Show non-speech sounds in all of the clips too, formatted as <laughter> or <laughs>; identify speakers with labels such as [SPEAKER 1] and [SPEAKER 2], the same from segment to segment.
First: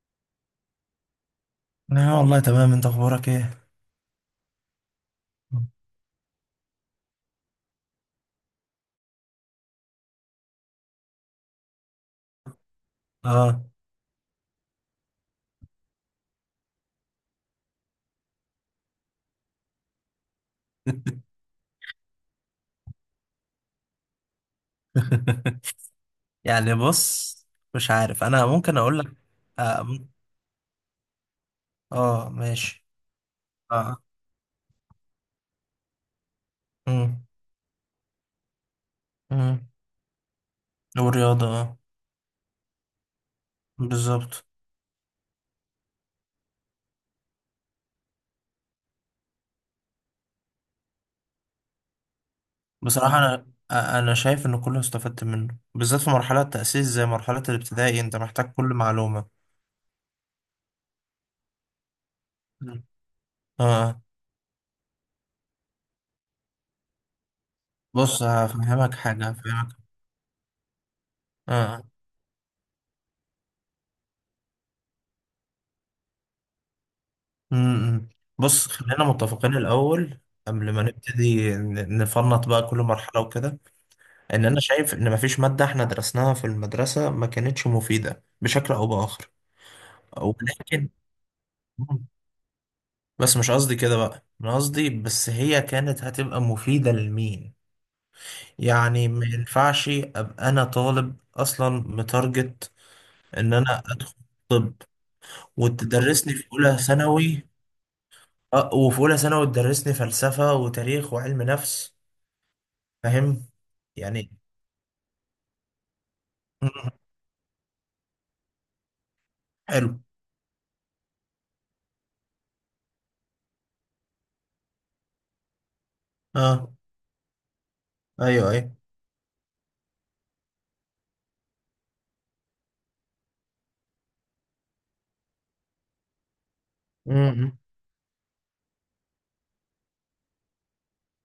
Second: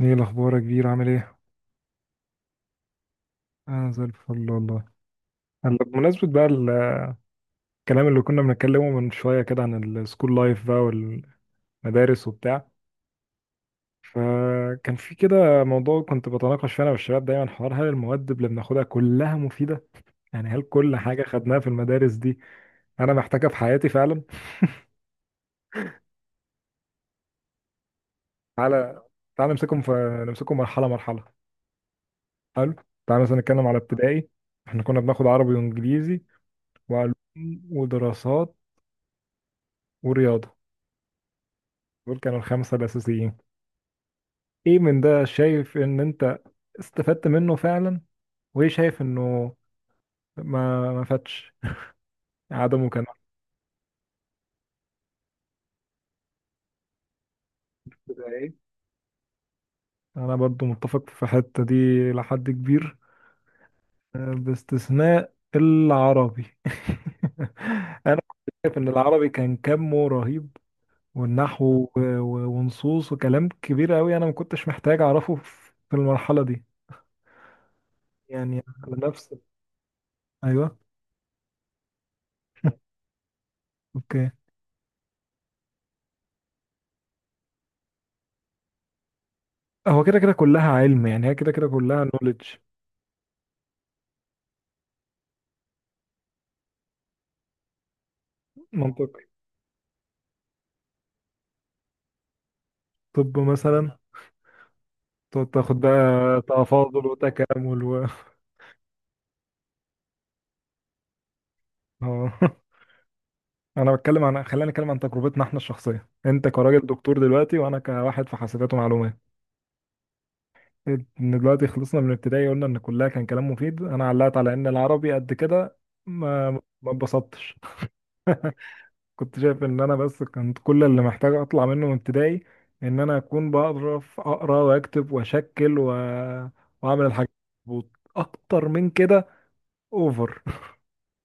[SPEAKER 1] ايه الاخبار يا كبير؟ عامل ايه؟
[SPEAKER 2] لا والله تمام، انت اخبارك ايه؟
[SPEAKER 1] انا زي الفل والله. هلا، بمناسبه بقى الكلام اللي كنا بنتكلمه من شويه كده عن السكول لايف بقى والمدارس وبتاع.
[SPEAKER 2] اه.
[SPEAKER 1] فكان في كده موضوع كنت بتناقش فيه انا والشباب دايما، حوار هل المواد اللي بناخدها كلها مفيده؟ يعني هل كل حاجه خدناها في المدارس دي انا محتاجها في حياتي فعلا؟
[SPEAKER 2] <laughs> يعني بص، مش عارف، انا ممكن اقول
[SPEAKER 1] تعالى.
[SPEAKER 2] لك.
[SPEAKER 1] تعالى
[SPEAKER 2] اه, م-
[SPEAKER 1] نمسكهم مرحله مرحله.
[SPEAKER 2] آه
[SPEAKER 1] حلو.
[SPEAKER 2] ماشي.
[SPEAKER 1] تعالى مثلا نتكلم على
[SPEAKER 2] اه.
[SPEAKER 1] ابتدائي. احنا كنا بناخد عربي وانجليزي وعلوم
[SPEAKER 2] امم.
[SPEAKER 1] ودراسات
[SPEAKER 2] امم.
[SPEAKER 1] ورياضه.
[SPEAKER 2] والرياضه اه.
[SPEAKER 1] دول كانوا الخمسه الاساسيين.
[SPEAKER 2] بالظبط.
[SPEAKER 1] ايه من ده شايف ان انت استفدت منه فعلا؟ وايه شايف انه ما فاتش عدمه كان
[SPEAKER 2] بصراحه انا انا شايف ان كله استفدت منه، بالذات في مرحله التاسيس، زي مرحله الابتدائي
[SPEAKER 1] أحسن؟
[SPEAKER 2] انت
[SPEAKER 1] ده
[SPEAKER 2] محتاج كل
[SPEAKER 1] ايه؟
[SPEAKER 2] معلومه.
[SPEAKER 1] انا برضو متفق في الحتة دي لحد
[SPEAKER 2] مم.
[SPEAKER 1] كبير،
[SPEAKER 2] اه
[SPEAKER 1] باستثناء العربي. <laughs> انا
[SPEAKER 2] بص
[SPEAKER 1] كنت شايف ان
[SPEAKER 2] هفهمك
[SPEAKER 1] العربي
[SPEAKER 2] حاجه
[SPEAKER 1] كان
[SPEAKER 2] هفهمك.
[SPEAKER 1] كمه رهيب، والنحو
[SPEAKER 2] اه.
[SPEAKER 1] ونصوص وكلام كبير قوي، انا ما كنتش محتاج اعرفه في المرحلة دي،
[SPEAKER 2] امم.
[SPEAKER 1] يعني.
[SPEAKER 2] بص خلينا
[SPEAKER 1] على نفس.
[SPEAKER 2] متفقين الاول، قبل
[SPEAKER 1] ايوه.
[SPEAKER 2] ما نبتدي نفنط بقى كل مرحله وكده،
[SPEAKER 1] اوكي.
[SPEAKER 2] ان انا شايف ان مفيش مادة احنا درسناها في المدرسة ما كانتش مفيدة بشكل او باخر.
[SPEAKER 1] هو كده كده كلها
[SPEAKER 2] ولكن،
[SPEAKER 1] علم، يعني هي كده كده كلها نوليدج.
[SPEAKER 2] بس مش قصدي كده بقى، انا قصدي بس هي كانت هتبقى مفيدة لمين. يعني
[SPEAKER 1] منطقي.
[SPEAKER 2] ما ينفعش ابقى انا طالب اصلا متارجت
[SPEAKER 1] طب
[SPEAKER 2] ان انا
[SPEAKER 1] مثلا
[SPEAKER 2] ادخل طب
[SPEAKER 1] تقعد تاخد
[SPEAKER 2] وتدرسني
[SPEAKER 1] بقى
[SPEAKER 2] في اولى
[SPEAKER 1] تفاضل
[SPEAKER 2] ثانوي،
[SPEAKER 1] وتكامل و
[SPEAKER 2] اه، وفي اولى ثانوي تدرسني فلسفة وتاريخ وعلم نفس،
[SPEAKER 1] اه <laughs>
[SPEAKER 2] فاهم؟
[SPEAKER 1] انا بتكلم
[SPEAKER 2] يعني
[SPEAKER 1] عن خلينا نتكلم عن تجربتنا احنا الشخصيه، انت كراجل
[SPEAKER 2] <laughs>
[SPEAKER 1] دكتور دلوقتي وانا كواحد في حاسبات ومعلومات.
[SPEAKER 2] حلو.
[SPEAKER 1] ان دلوقتي خلصنا من ابتدائي، قلنا ان كلها كان كلام مفيد، انا علقت على ان العربي قد كده ما
[SPEAKER 2] اه.
[SPEAKER 1] ما اتبسطتش. <laughs>
[SPEAKER 2] ايوه
[SPEAKER 1] كنت شايف ان انا بس كنت كل اللي محتاج اطلع منه من ابتدائي، ان انا اكون بعرف اقرا واكتب واشكل واعمل الحاجات.
[SPEAKER 2] ايوه.
[SPEAKER 1] مظبوط. اكتر من كده اوفر،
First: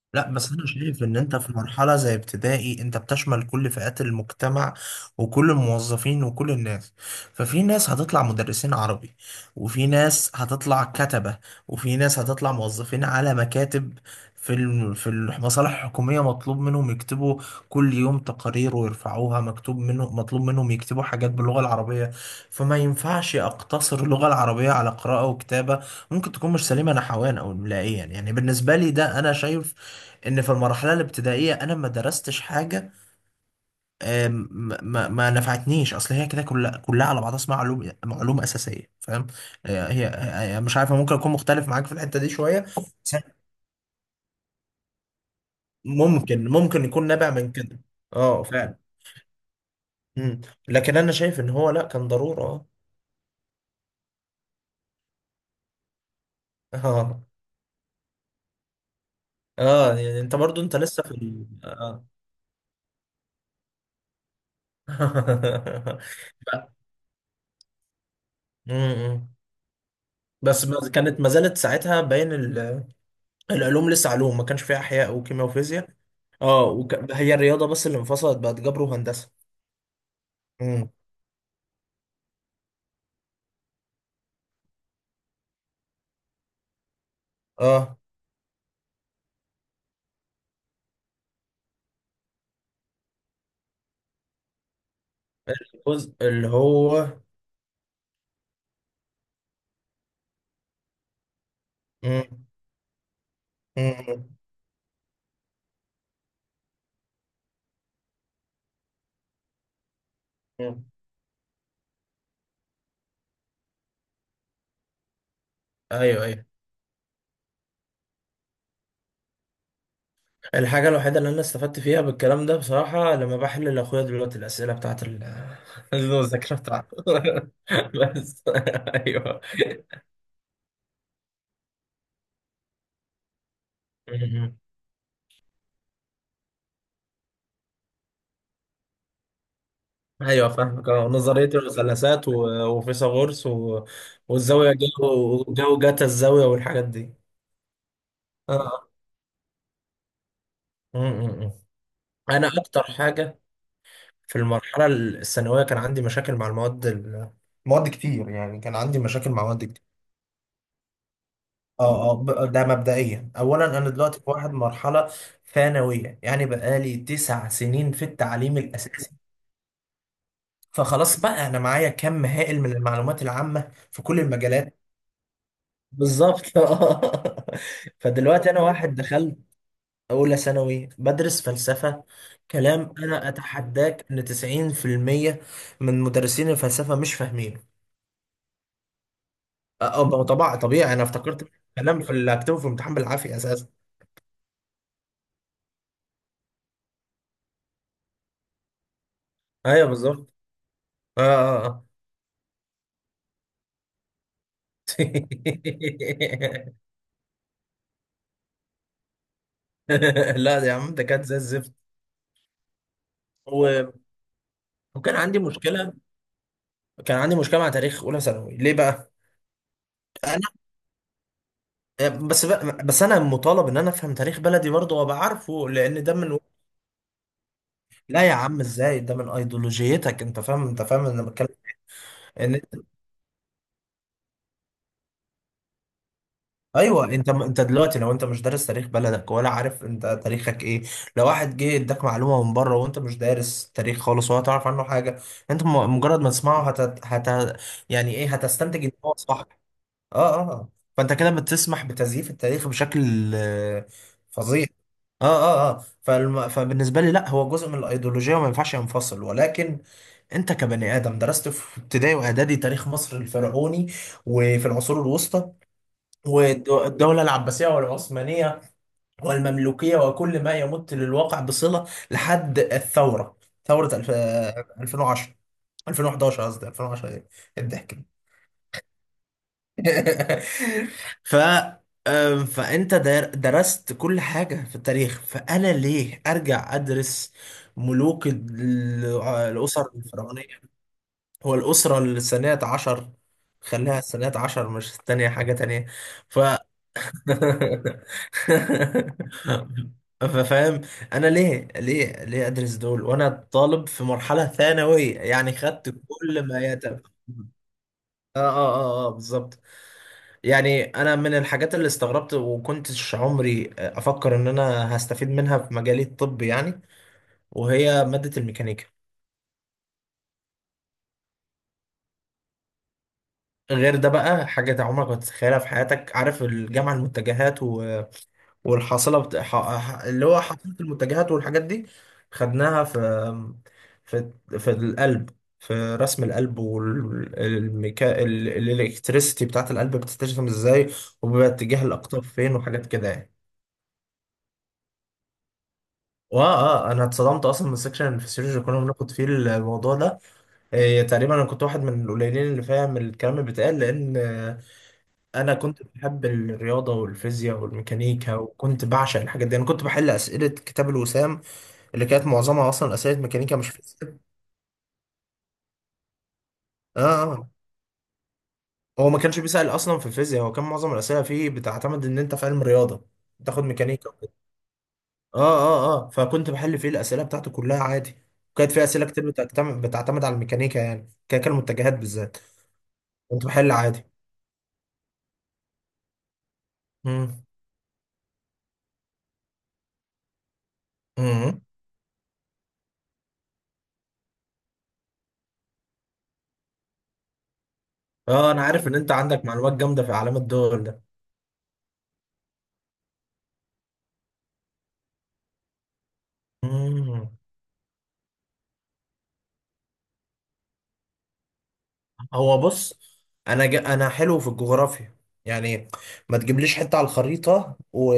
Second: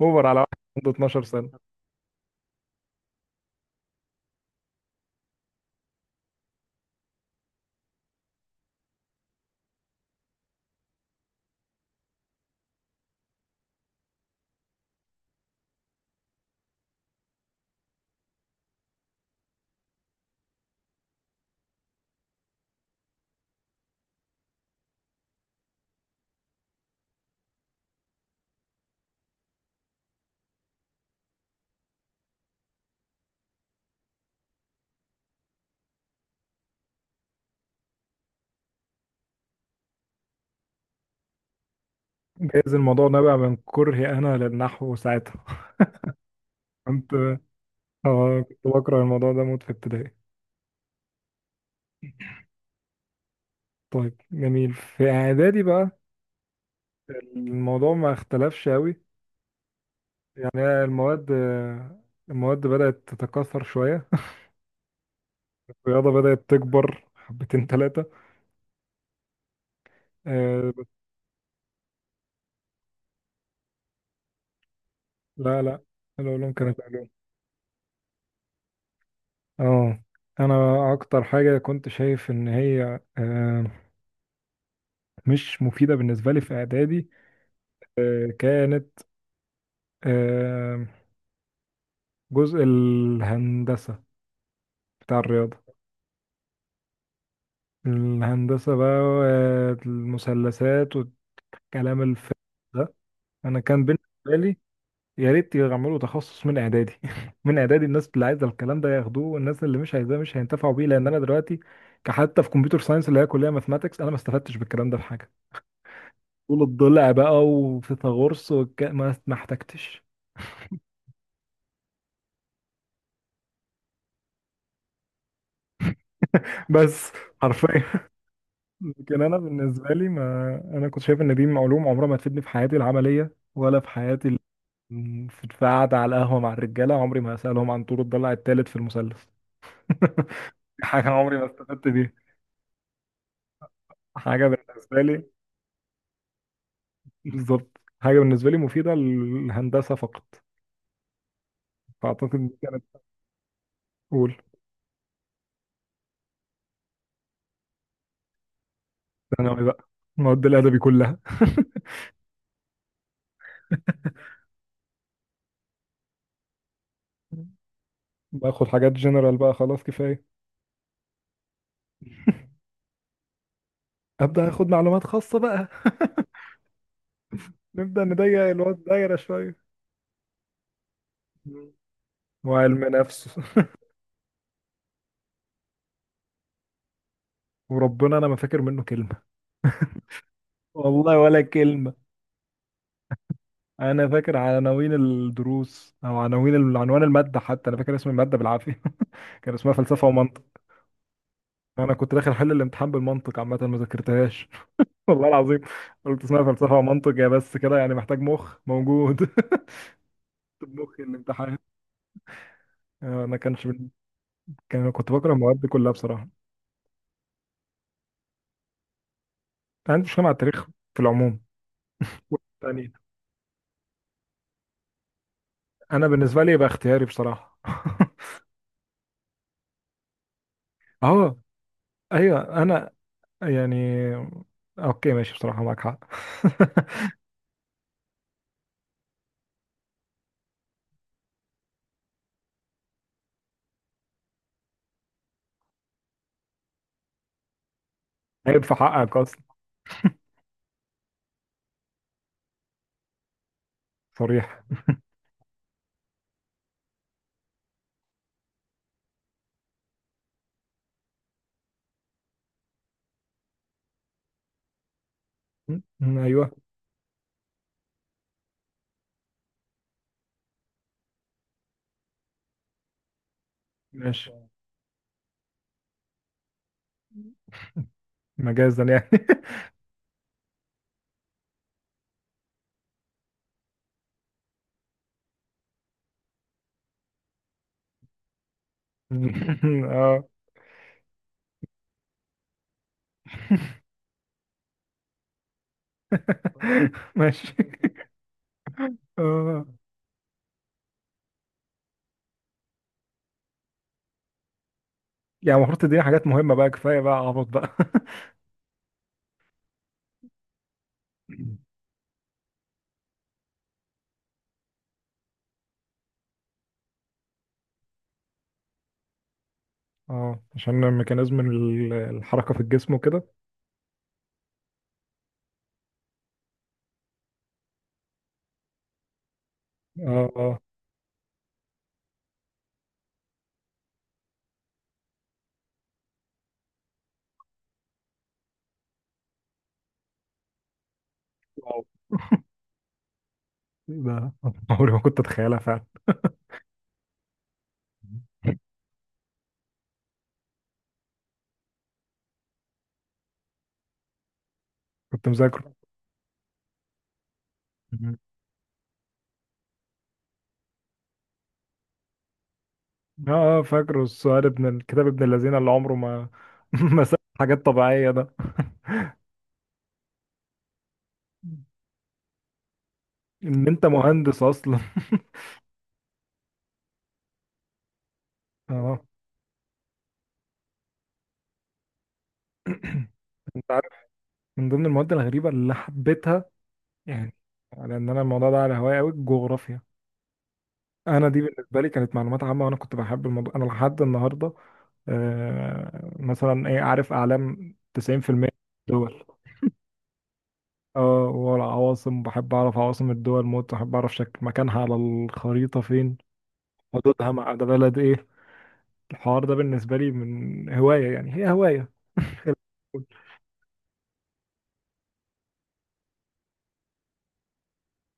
[SPEAKER 1] اوفر
[SPEAKER 2] لا
[SPEAKER 1] على
[SPEAKER 2] بس
[SPEAKER 1] واحد
[SPEAKER 2] انا
[SPEAKER 1] عنده
[SPEAKER 2] شايف ان
[SPEAKER 1] 12
[SPEAKER 2] انت
[SPEAKER 1] سنه.
[SPEAKER 2] في مرحلة زي ابتدائي انت بتشمل كل فئات المجتمع، وكل الموظفين وكل الناس. ففي ناس هتطلع مدرسين عربي، وفي ناس هتطلع كتبة، وفي ناس هتطلع موظفين على مكاتب في في المصالح الحكومية مطلوب منهم يكتبوا كل يوم تقارير ويرفعوها، مكتوب منهم، مطلوب منهم يكتبوا حاجات باللغة العربية. فما ينفعش أقتصر اللغة العربية على قراءة وكتابة، ممكن تكون مش سليمة نحويا أو إملائيا. يعني يعني بالنسبة لي ده، أنا شايف ان في المرحله الابتدائيه انا ما درستش حاجه آم، ما, ما ما نفعتنيش، اصل هي كده كلها كلها على بعضها اسمها علوم، معلومه اساسيه، فاهم؟ هي مش عارفه، ممكن اكون مختلف معاك في الحته دي شويه
[SPEAKER 1] جايز الموضوع
[SPEAKER 2] بس.
[SPEAKER 1] نابع من كرهي انا للنحو ساعتها.
[SPEAKER 2] ممكن
[SPEAKER 1] <laughs>
[SPEAKER 2] يكون
[SPEAKER 1] كنت
[SPEAKER 2] نابع من كده.
[SPEAKER 1] اه
[SPEAKER 2] اه
[SPEAKER 1] كنت
[SPEAKER 2] فعلا.
[SPEAKER 1] بكره الموضوع ده موت في ابتدائي.
[SPEAKER 2] مم. لكن انا شايف ان هو لا، كان ضروره.
[SPEAKER 1] طيب جميل. في اعدادي بقى
[SPEAKER 2] اه
[SPEAKER 1] الموضوع ما اختلفش قوي،
[SPEAKER 2] اه، اه يعني انت برضو
[SPEAKER 1] يعني.
[SPEAKER 2] انت لسه في
[SPEAKER 1] المواد
[SPEAKER 2] اه
[SPEAKER 1] المواد بدات تتكاثر شويه.
[SPEAKER 2] <laughs>
[SPEAKER 1] الرياضه بدات
[SPEAKER 2] ف-
[SPEAKER 1] تكبر حبتين ثلاثه،
[SPEAKER 2] مم. بس ما
[SPEAKER 1] بس.
[SPEAKER 2] كانت، ما زالت ساعتها باين العلوم لسه علوم، ما كانش فيها احياء وكيمياء
[SPEAKER 1] لا لا،
[SPEAKER 2] وفيزياء.
[SPEAKER 1] العلوم
[SPEAKER 2] اه
[SPEAKER 1] كانت علوم.
[SPEAKER 2] هي الرياضة بس اللي انفصلت بقت جبر وهندسة.
[SPEAKER 1] اه. انا
[SPEAKER 2] امم.
[SPEAKER 1] اكتر حاجه كنت شايف ان هي مش مفيده بالنسبه لي في اعدادي،
[SPEAKER 2] اه
[SPEAKER 1] كانت آه، جزء الهندسة بتاع الرياضة.
[SPEAKER 2] الجزء اللي هو.
[SPEAKER 1] الهندسة بقى، المثلثات والكلام الفارغ
[SPEAKER 2] امم.
[SPEAKER 1] ده. أنا كان بالنسبة
[SPEAKER 2] امم.
[SPEAKER 1] لي يا ريت يعملوا تخصص من إعدادي. <laughs> من إعدادي، الناس اللي عايزة الكلام ده ياخدوه، والناس اللي مش عايزاه مش هينتفعوا
[SPEAKER 2] امم.
[SPEAKER 1] بيه، لأن أنا دلوقتي كحتى في كمبيوتر ساينس اللي هي كلية ماثماتكس أنا ما استفدتش بالكلام ده في حاجة.
[SPEAKER 2] ايوه ايوه.
[SPEAKER 1] طول الضلع بقى وفيثاغورس ما احتجتش.
[SPEAKER 2] الحاجة الوحيدة اللي انا استفدت فيها بالكلام ده، بصراحة، لما بحل لاخويا دلوقتي الأسئلة بتاعت <laughs> المذاكرة
[SPEAKER 1] <laughs>
[SPEAKER 2] بتاعته.
[SPEAKER 1] بس حرفيا.
[SPEAKER 2] <laughs> بس <laughs>
[SPEAKER 1] لكن انا
[SPEAKER 2] ايوه.
[SPEAKER 1] بالنسبه لي، ما انا كنت شايف ان دي علوم عمرها ما تفيدني في حياتي العمليه ولا في حياتي
[SPEAKER 2] مم.
[SPEAKER 1] في قعده على القهوه مع الرجاله عمري ما هسالهم عن طور الضلع الثالث في المثلث. <laughs>
[SPEAKER 2] ايوه فاهمك،
[SPEAKER 1] حاجه
[SPEAKER 2] اه،
[SPEAKER 1] عمري
[SPEAKER 2] نظرية
[SPEAKER 1] ما استفدت بيها.
[SPEAKER 2] المثلثات وفيثاغورس
[SPEAKER 1] حاجه
[SPEAKER 2] والزاوية،
[SPEAKER 1] بالنسبه لي.
[SPEAKER 2] جو جو جاتا الزاوية والحاجات دي.
[SPEAKER 1] بالظبط. حاجه بالنسبه لي
[SPEAKER 2] اه.
[SPEAKER 1] مفيده للهندسه فقط.
[SPEAKER 2] مم. مم. مم.
[SPEAKER 1] فاعتقد
[SPEAKER 2] انا
[SPEAKER 1] دي
[SPEAKER 2] اكتر
[SPEAKER 1] كانت
[SPEAKER 2] حاجة
[SPEAKER 1] اول.
[SPEAKER 2] في المرحلة الثانوية كان عندي مشاكل مع المواد مواد كتير، يعني كان عندي مشاكل مع
[SPEAKER 1] ثانوي
[SPEAKER 2] مواد كتير.
[SPEAKER 1] بقى، المواد الادبي كلها. <laughs>
[SPEAKER 2] اه اه ده مبدئيا، اولا انا دلوقتي في واحد مرحلة ثانوية، يعني بقالي تسع سنين في التعليم
[SPEAKER 1] باخد حاجات
[SPEAKER 2] الاساسي،
[SPEAKER 1] جنرال بقى، خلاص كفايه.
[SPEAKER 2] فخلاص بقى انا معايا كم هائل
[SPEAKER 1] <laughs>
[SPEAKER 2] من المعلومات العامة في كل
[SPEAKER 1] ابدا اخد
[SPEAKER 2] المجالات.
[SPEAKER 1] معلومات خاصه بقى. <laughs>
[SPEAKER 2] بالظبط. <laughs> آه.
[SPEAKER 1] نبدا نضيق
[SPEAKER 2] فدلوقتي انا
[SPEAKER 1] الوقت،
[SPEAKER 2] واحد
[SPEAKER 1] دايره
[SPEAKER 2] دخلت
[SPEAKER 1] شويه.
[SPEAKER 2] اولى ثانوي بدرس فلسفة،
[SPEAKER 1] وعلم
[SPEAKER 2] كلام
[SPEAKER 1] نفس.
[SPEAKER 2] انا اتحداك ان 90% من مدرسين الفلسفة مش
[SPEAKER 1] <laughs>
[SPEAKER 2] فاهمين.
[SPEAKER 1] وربنا انا ما فاكر منه كلمة.
[SPEAKER 2] اه، ما هو طبعا طبيعي، انا
[SPEAKER 1] والله ولا
[SPEAKER 2] افتكرت
[SPEAKER 1] كلمة.
[SPEAKER 2] كلام في اللي هكتبه في امتحان بالعافيه اساسا.
[SPEAKER 1] انا فاكر عناوين الدروس او عناوين عنوان المادة، حتى انا فاكر اسم المادة بالعافية. <laughs> كان اسمها
[SPEAKER 2] ايوه
[SPEAKER 1] فلسفة
[SPEAKER 2] بالظبط.
[SPEAKER 1] ومنطق.
[SPEAKER 2] اه اه آه.
[SPEAKER 1] انا كنت داخل احل الامتحان بالمنطق، عامة ما ذاكرتهاش. <laughs> والله العظيم. قلت اسمها فلسفة ومنطق، يا بس كده يعني محتاج مخ موجود. <laughs>
[SPEAKER 2] <laughs> لا يا عم
[SPEAKER 1] مخ
[SPEAKER 2] ده كانت زي
[SPEAKER 1] الامتحان.
[SPEAKER 2] الزفت.
[SPEAKER 1] آه، انا كانش بال-
[SPEAKER 2] و...
[SPEAKER 1] كنت
[SPEAKER 2] وكان
[SPEAKER 1] بكره
[SPEAKER 2] عندي
[SPEAKER 1] المواد دي كلها
[SPEAKER 2] مشكله،
[SPEAKER 1] بصراحة.
[SPEAKER 2] مع تاريخ اولى ثانوي، ليه بقى؟
[SPEAKER 1] أنا عندي مشكلة مع
[SPEAKER 2] انا
[SPEAKER 1] التاريخ في العموم.
[SPEAKER 2] بس بقى،
[SPEAKER 1] تاني.
[SPEAKER 2] بس انا مطالب ان انا افهم تاريخ بلدي برضه وابقى عارفه، لان
[SPEAKER 1] انا
[SPEAKER 2] ده من.
[SPEAKER 1] بالنسبة لي يبقى اختياري بصراحة. <laughs>
[SPEAKER 2] لا يا عم، ازاي؟ ده من ايديولوجيتك، انت فاهم، انت فاهم انا
[SPEAKER 1] اه.
[SPEAKER 2] بتكلم ان.
[SPEAKER 1] ايوه. انا، يعني، اوكي ماشي بصراحة، معاك حق. <laughs>
[SPEAKER 2] ايوه. انت انت دلوقتي لو انت مش دارس تاريخ بلدك ولا عارف انت تاريخك ايه، لو واحد جه اداك معلومه من بره وانت مش دارس تاريخ خالص ولا تعرف عنه حاجه، انت مجرد ما تسمعه هت... يعني ايه،
[SPEAKER 1] عيب في
[SPEAKER 2] هتستنتج ان هو
[SPEAKER 1] حقك اصلا.
[SPEAKER 2] صح. اه اه اه. فانت كده بتسمح بتزييف التاريخ بشكل
[SPEAKER 1] صريح.
[SPEAKER 2] فظيع. اه اه اه فبالنسبه لي، لا، هو جزء من الايديولوجيه وما ينفعش ينفصل. ولكن انت كبني ادم درست في ابتدائي واعدادي تاريخ مصر الفرعوني، وفي العصور الوسطى،
[SPEAKER 1] ايوه.
[SPEAKER 2] والدولة العباسية والعثمانية والمملوكية، وكل ما يمت للواقع بصلة لحد الثورة، ثورة
[SPEAKER 1] ماشي،
[SPEAKER 2] 2010، 2011، قصدي 2010، ايه الضحك. <laughs>
[SPEAKER 1] مجازا يعني.
[SPEAKER 2] ده. ف فانت درست كل حاجة في التاريخ، فانا ليه ارجع ادرس ملوك
[SPEAKER 1] <laughs>
[SPEAKER 2] الاسر
[SPEAKER 1] اه.
[SPEAKER 2] الفرعونية؟ هو الاسرة الثانية عشر، خليها الثانية عشر مش الثانية، حاجة تانية. ف
[SPEAKER 1] <laughs> ماشي. اه.
[SPEAKER 2] فاهم، انا ليه ادرس دول وانا طالب في مرحله ثانويه يعني،
[SPEAKER 1] يعني المفروض
[SPEAKER 2] خدت
[SPEAKER 1] تديني حاجات
[SPEAKER 2] كل
[SPEAKER 1] مهمة
[SPEAKER 2] ما
[SPEAKER 1] بقى،
[SPEAKER 2] يتم.
[SPEAKER 1] كفاية بقى عبط بقى.
[SPEAKER 2] اه اه اه اه بالظبط. يعني انا من الحاجات اللي
[SPEAKER 1] <laughs>
[SPEAKER 2] استغربت وكنتش عمري افكر ان انا هستفيد منها في مجالي الطب يعني، وهي ماده الميكانيكا.
[SPEAKER 1] اه، عشان ميكانيزم الحركة في الجسم وكده.
[SPEAKER 2] غير ده بقى، حاجه عمرك ما تتخيلها في حياتك، عارف الجامعه المتجهات والحاصله اللي
[SPEAKER 1] اه.
[SPEAKER 2] هو
[SPEAKER 1] اه.
[SPEAKER 2] حاصله المنتجات والحاجات دي، خدناها في في في القلب، في رسم القلب، والميكا الالكتريسيتي بتاعت القلب بتترسم ازاي، وبيبقى اتجاه
[SPEAKER 1] واو.
[SPEAKER 2] الاقطاب فين، وحاجات كده يعني.
[SPEAKER 1] ده عمري ما كنت اتخيلها فعلا.
[SPEAKER 2] واه اه، انا اتصدمت اصلا من السكشن الفسيولوجي كنا بناخد فيه الموضوع ده. إيه تقريبا انا كنت واحد من القليلين اللي فاهم الكلام اللي بيتقال، لان
[SPEAKER 1] كنت
[SPEAKER 2] انا
[SPEAKER 1] مذاكره.
[SPEAKER 2] كنت بحب الرياضه والفيزياء
[SPEAKER 1] مم.
[SPEAKER 2] والميكانيكا، وكنت بعشق الحاجات دي، انا كنت بحل اسئله كتاب الوسام، اللي كانت معظمها اصلا اسئله
[SPEAKER 1] اه.
[SPEAKER 2] ميكانيكا مش
[SPEAKER 1] فاكره
[SPEAKER 2] فيزياء.
[SPEAKER 1] السؤال ابن الكتاب ابن الذين اللي عمره ما <laughs>
[SPEAKER 2] اه
[SPEAKER 1] ما ساب
[SPEAKER 2] آه.
[SPEAKER 1] حاجات طبيعية ده.
[SPEAKER 2] هو ما كانش بيسال اصلا في الفيزياء، هو كان معظم الاسئله فيه بتعتمد ان انت في علم رياضه تاخد
[SPEAKER 1] ان انت
[SPEAKER 2] ميكانيكا وكده.
[SPEAKER 1] مهندس اصلا.
[SPEAKER 2] اه اه اه. فكنت بحل فيه الاسئله بتاعته كلها عادي،
[SPEAKER 1] <laughs>
[SPEAKER 2] وكانت فيه
[SPEAKER 1] اه.
[SPEAKER 2] اسئله كتير بتعتمد على الميكانيكا، يعني كان المتجهات بالذات،
[SPEAKER 1] <clears throat>
[SPEAKER 2] كنت
[SPEAKER 1] انت
[SPEAKER 2] بحل
[SPEAKER 1] عارف،
[SPEAKER 2] عادي.
[SPEAKER 1] من ضمن المواد الغريبه اللي حبيتها، يعني
[SPEAKER 2] امم.
[SPEAKER 1] لان انا الموضوع ده على هواية قوي، الجغرافيا. انا دي
[SPEAKER 2] امم.
[SPEAKER 1] بالنسبه لي كانت معلومات عامه، وانا كنت بحب الموضوع انا لحد النهارده. مثلا ايه، عارف اعلام، 90%
[SPEAKER 2] اه انا عارف ان انت
[SPEAKER 1] دول.
[SPEAKER 2] عندك معلومات جامده في اعلام الدول.
[SPEAKER 1] اه. والعواصم بحب اعرف عواصم الدول موت، بحب اعرف شكل مكانها على الخريطه فين،
[SPEAKER 2] ده
[SPEAKER 1] حدودها مع ده بلد ايه. الحوار ده بالنسبه لي من هوايه، يعني هي هوايه.
[SPEAKER 2] هو بص، انا انا حلو في الجغرافيا يعني، ما تجيبليش حته على الخريطه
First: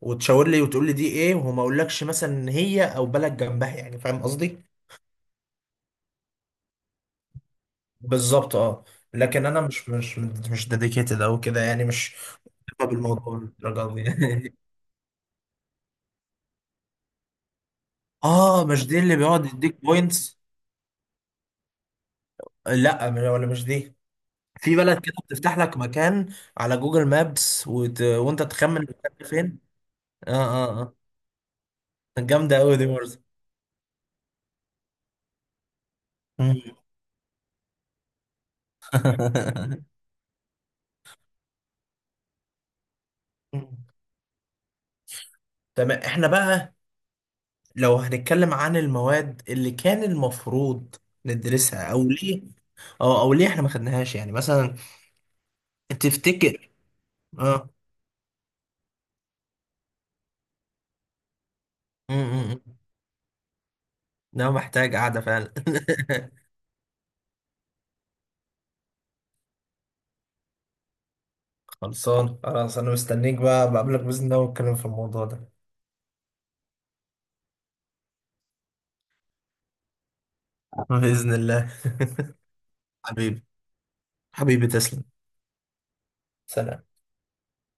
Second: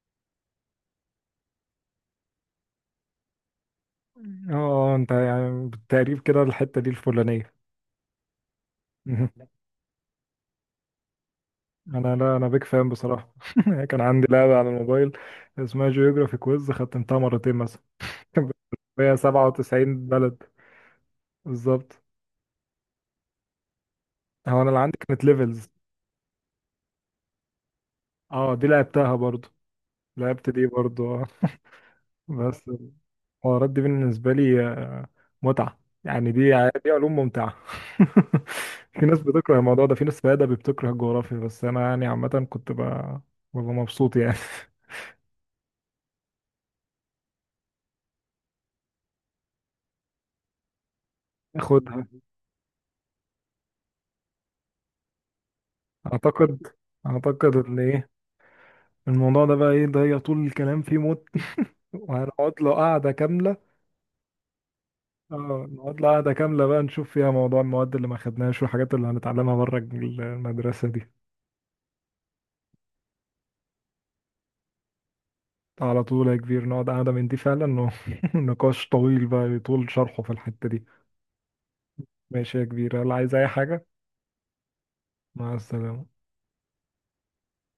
[SPEAKER 2] وتشاور لي وتقول لي دي ايه، وما اقولكش مثلا إن هي او بلد جنبها، يعني فاهم قصدي.
[SPEAKER 1] اه انت يعني بالتقريب كده الحتة دي الفلانية.
[SPEAKER 2] بالظبط اه. لكن انا
[SPEAKER 1] <laughs>
[SPEAKER 2] مش مش ديديكيتد او كده يعني،
[SPEAKER 1] انا،
[SPEAKER 2] مش
[SPEAKER 1] لا، انا بيك فان
[SPEAKER 2] بفهم
[SPEAKER 1] بصراحة.
[SPEAKER 2] بالموضوع
[SPEAKER 1] <laughs>
[SPEAKER 2] للدرجه
[SPEAKER 1] كان عندي
[SPEAKER 2] دي.
[SPEAKER 1] لعبة
[SPEAKER 2] <laughs>
[SPEAKER 1] على الموبايل اسمها جيوغرافي كويز، ختمتها مرتين مثلا.
[SPEAKER 2] اه، مش
[SPEAKER 1] <laughs>
[SPEAKER 2] دي
[SPEAKER 1] هي
[SPEAKER 2] اللي بيقعد يديك
[SPEAKER 1] 97
[SPEAKER 2] بوينتس؟
[SPEAKER 1] بلد. بالظبط.
[SPEAKER 2] لا ولا مش دي،
[SPEAKER 1] هو انا
[SPEAKER 2] في
[SPEAKER 1] اللي عندي
[SPEAKER 2] بلد كده
[SPEAKER 1] كانت
[SPEAKER 2] بتفتح
[SPEAKER 1] ليفلز.
[SPEAKER 2] لك مكان على جوجل مابس وانت
[SPEAKER 1] اه دي
[SPEAKER 2] تخمن المكان
[SPEAKER 1] لعبتها
[SPEAKER 2] ده
[SPEAKER 1] برضو.
[SPEAKER 2] فين. اه
[SPEAKER 1] لعبت دي
[SPEAKER 2] اه اه،
[SPEAKER 1] برضو. اه.
[SPEAKER 2] جامده
[SPEAKER 1] بس
[SPEAKER 2] قوي دي برضه.
[SPEAKER 1] الحوارات دي بالنسبة لي متعة يعني، دي علوم ممتعة. <laughs> في ناس بتكره الموضوع ده،
[SPEAKER 2] <laughs>
[SPEAKER 1] في ناس في أدبي بتكره الجغرافيا، بس أنا يعني عامة كنت
[SPEAKER 2] مم.
[SPEAKER 1] ببقى مبسوط يعني. <laughs>
[SPEAKER 2] تمام، احنا بقى لو هنتكلم عن المواد اللي كان المفروض ندرسها، او
[SPEAKER 1] اخدها.
[SPEAKER 2] ليه، او او ليه احنا ما خدناهاش، يعني مثلا،
[SPEAKER 1] اعتقد
[SPEAKER 2] تفتكر؟
[SPEAKER 1] اعتقد
[SPEAKER 2] اه.
[SPEAKER 1] ان ايه الموضوع ده بقى. ايه ده، هي طول الكلام فيه موت،
[SPEAKER 2] مم، مم،
[SPEAKER 1] وهنقعد له
[SPEAKER 2] مم.
[SPEAKER 1] قعدة كاملة.
[SPEAKER 2] ده محتاج قعدة فعلا.
[SPEAKER 1] اه، نقعد له قعدة
[SPEAKER 2] <laughs>
[SPEAKER 1] كاملة بقى، نشوف فيها موضوع المواد اللي ما خدناهاش والحاجات اللي هنتعلمها بره المدرسة دي.
[SPEAKER 2] خلصان خلاص، انا مستنيك بقى، بقابلك باذن الله ونتكلم في الموضوع ده.
[SPEAKER 1] على طول يا كبير، نقعد قعدة من دي فعلا. <laughs> نقاش طويل بقى يطول شرحه في الحتة دي.
[SPEAKER 2] بإذن الله.
[SPEAKER 1] ماشي يا كبير،
[SPEAKER 2] <laughs>
[SPEAKER 1] هل عايز
[SPEAKER 2] حبيبي،
[SPEAKER 1] اي حاجة؟
[SPEAKER 2] حبيبي تسلم.
[SPEAKER 1] مع السلامة.
[SPEAKER 2] سلام.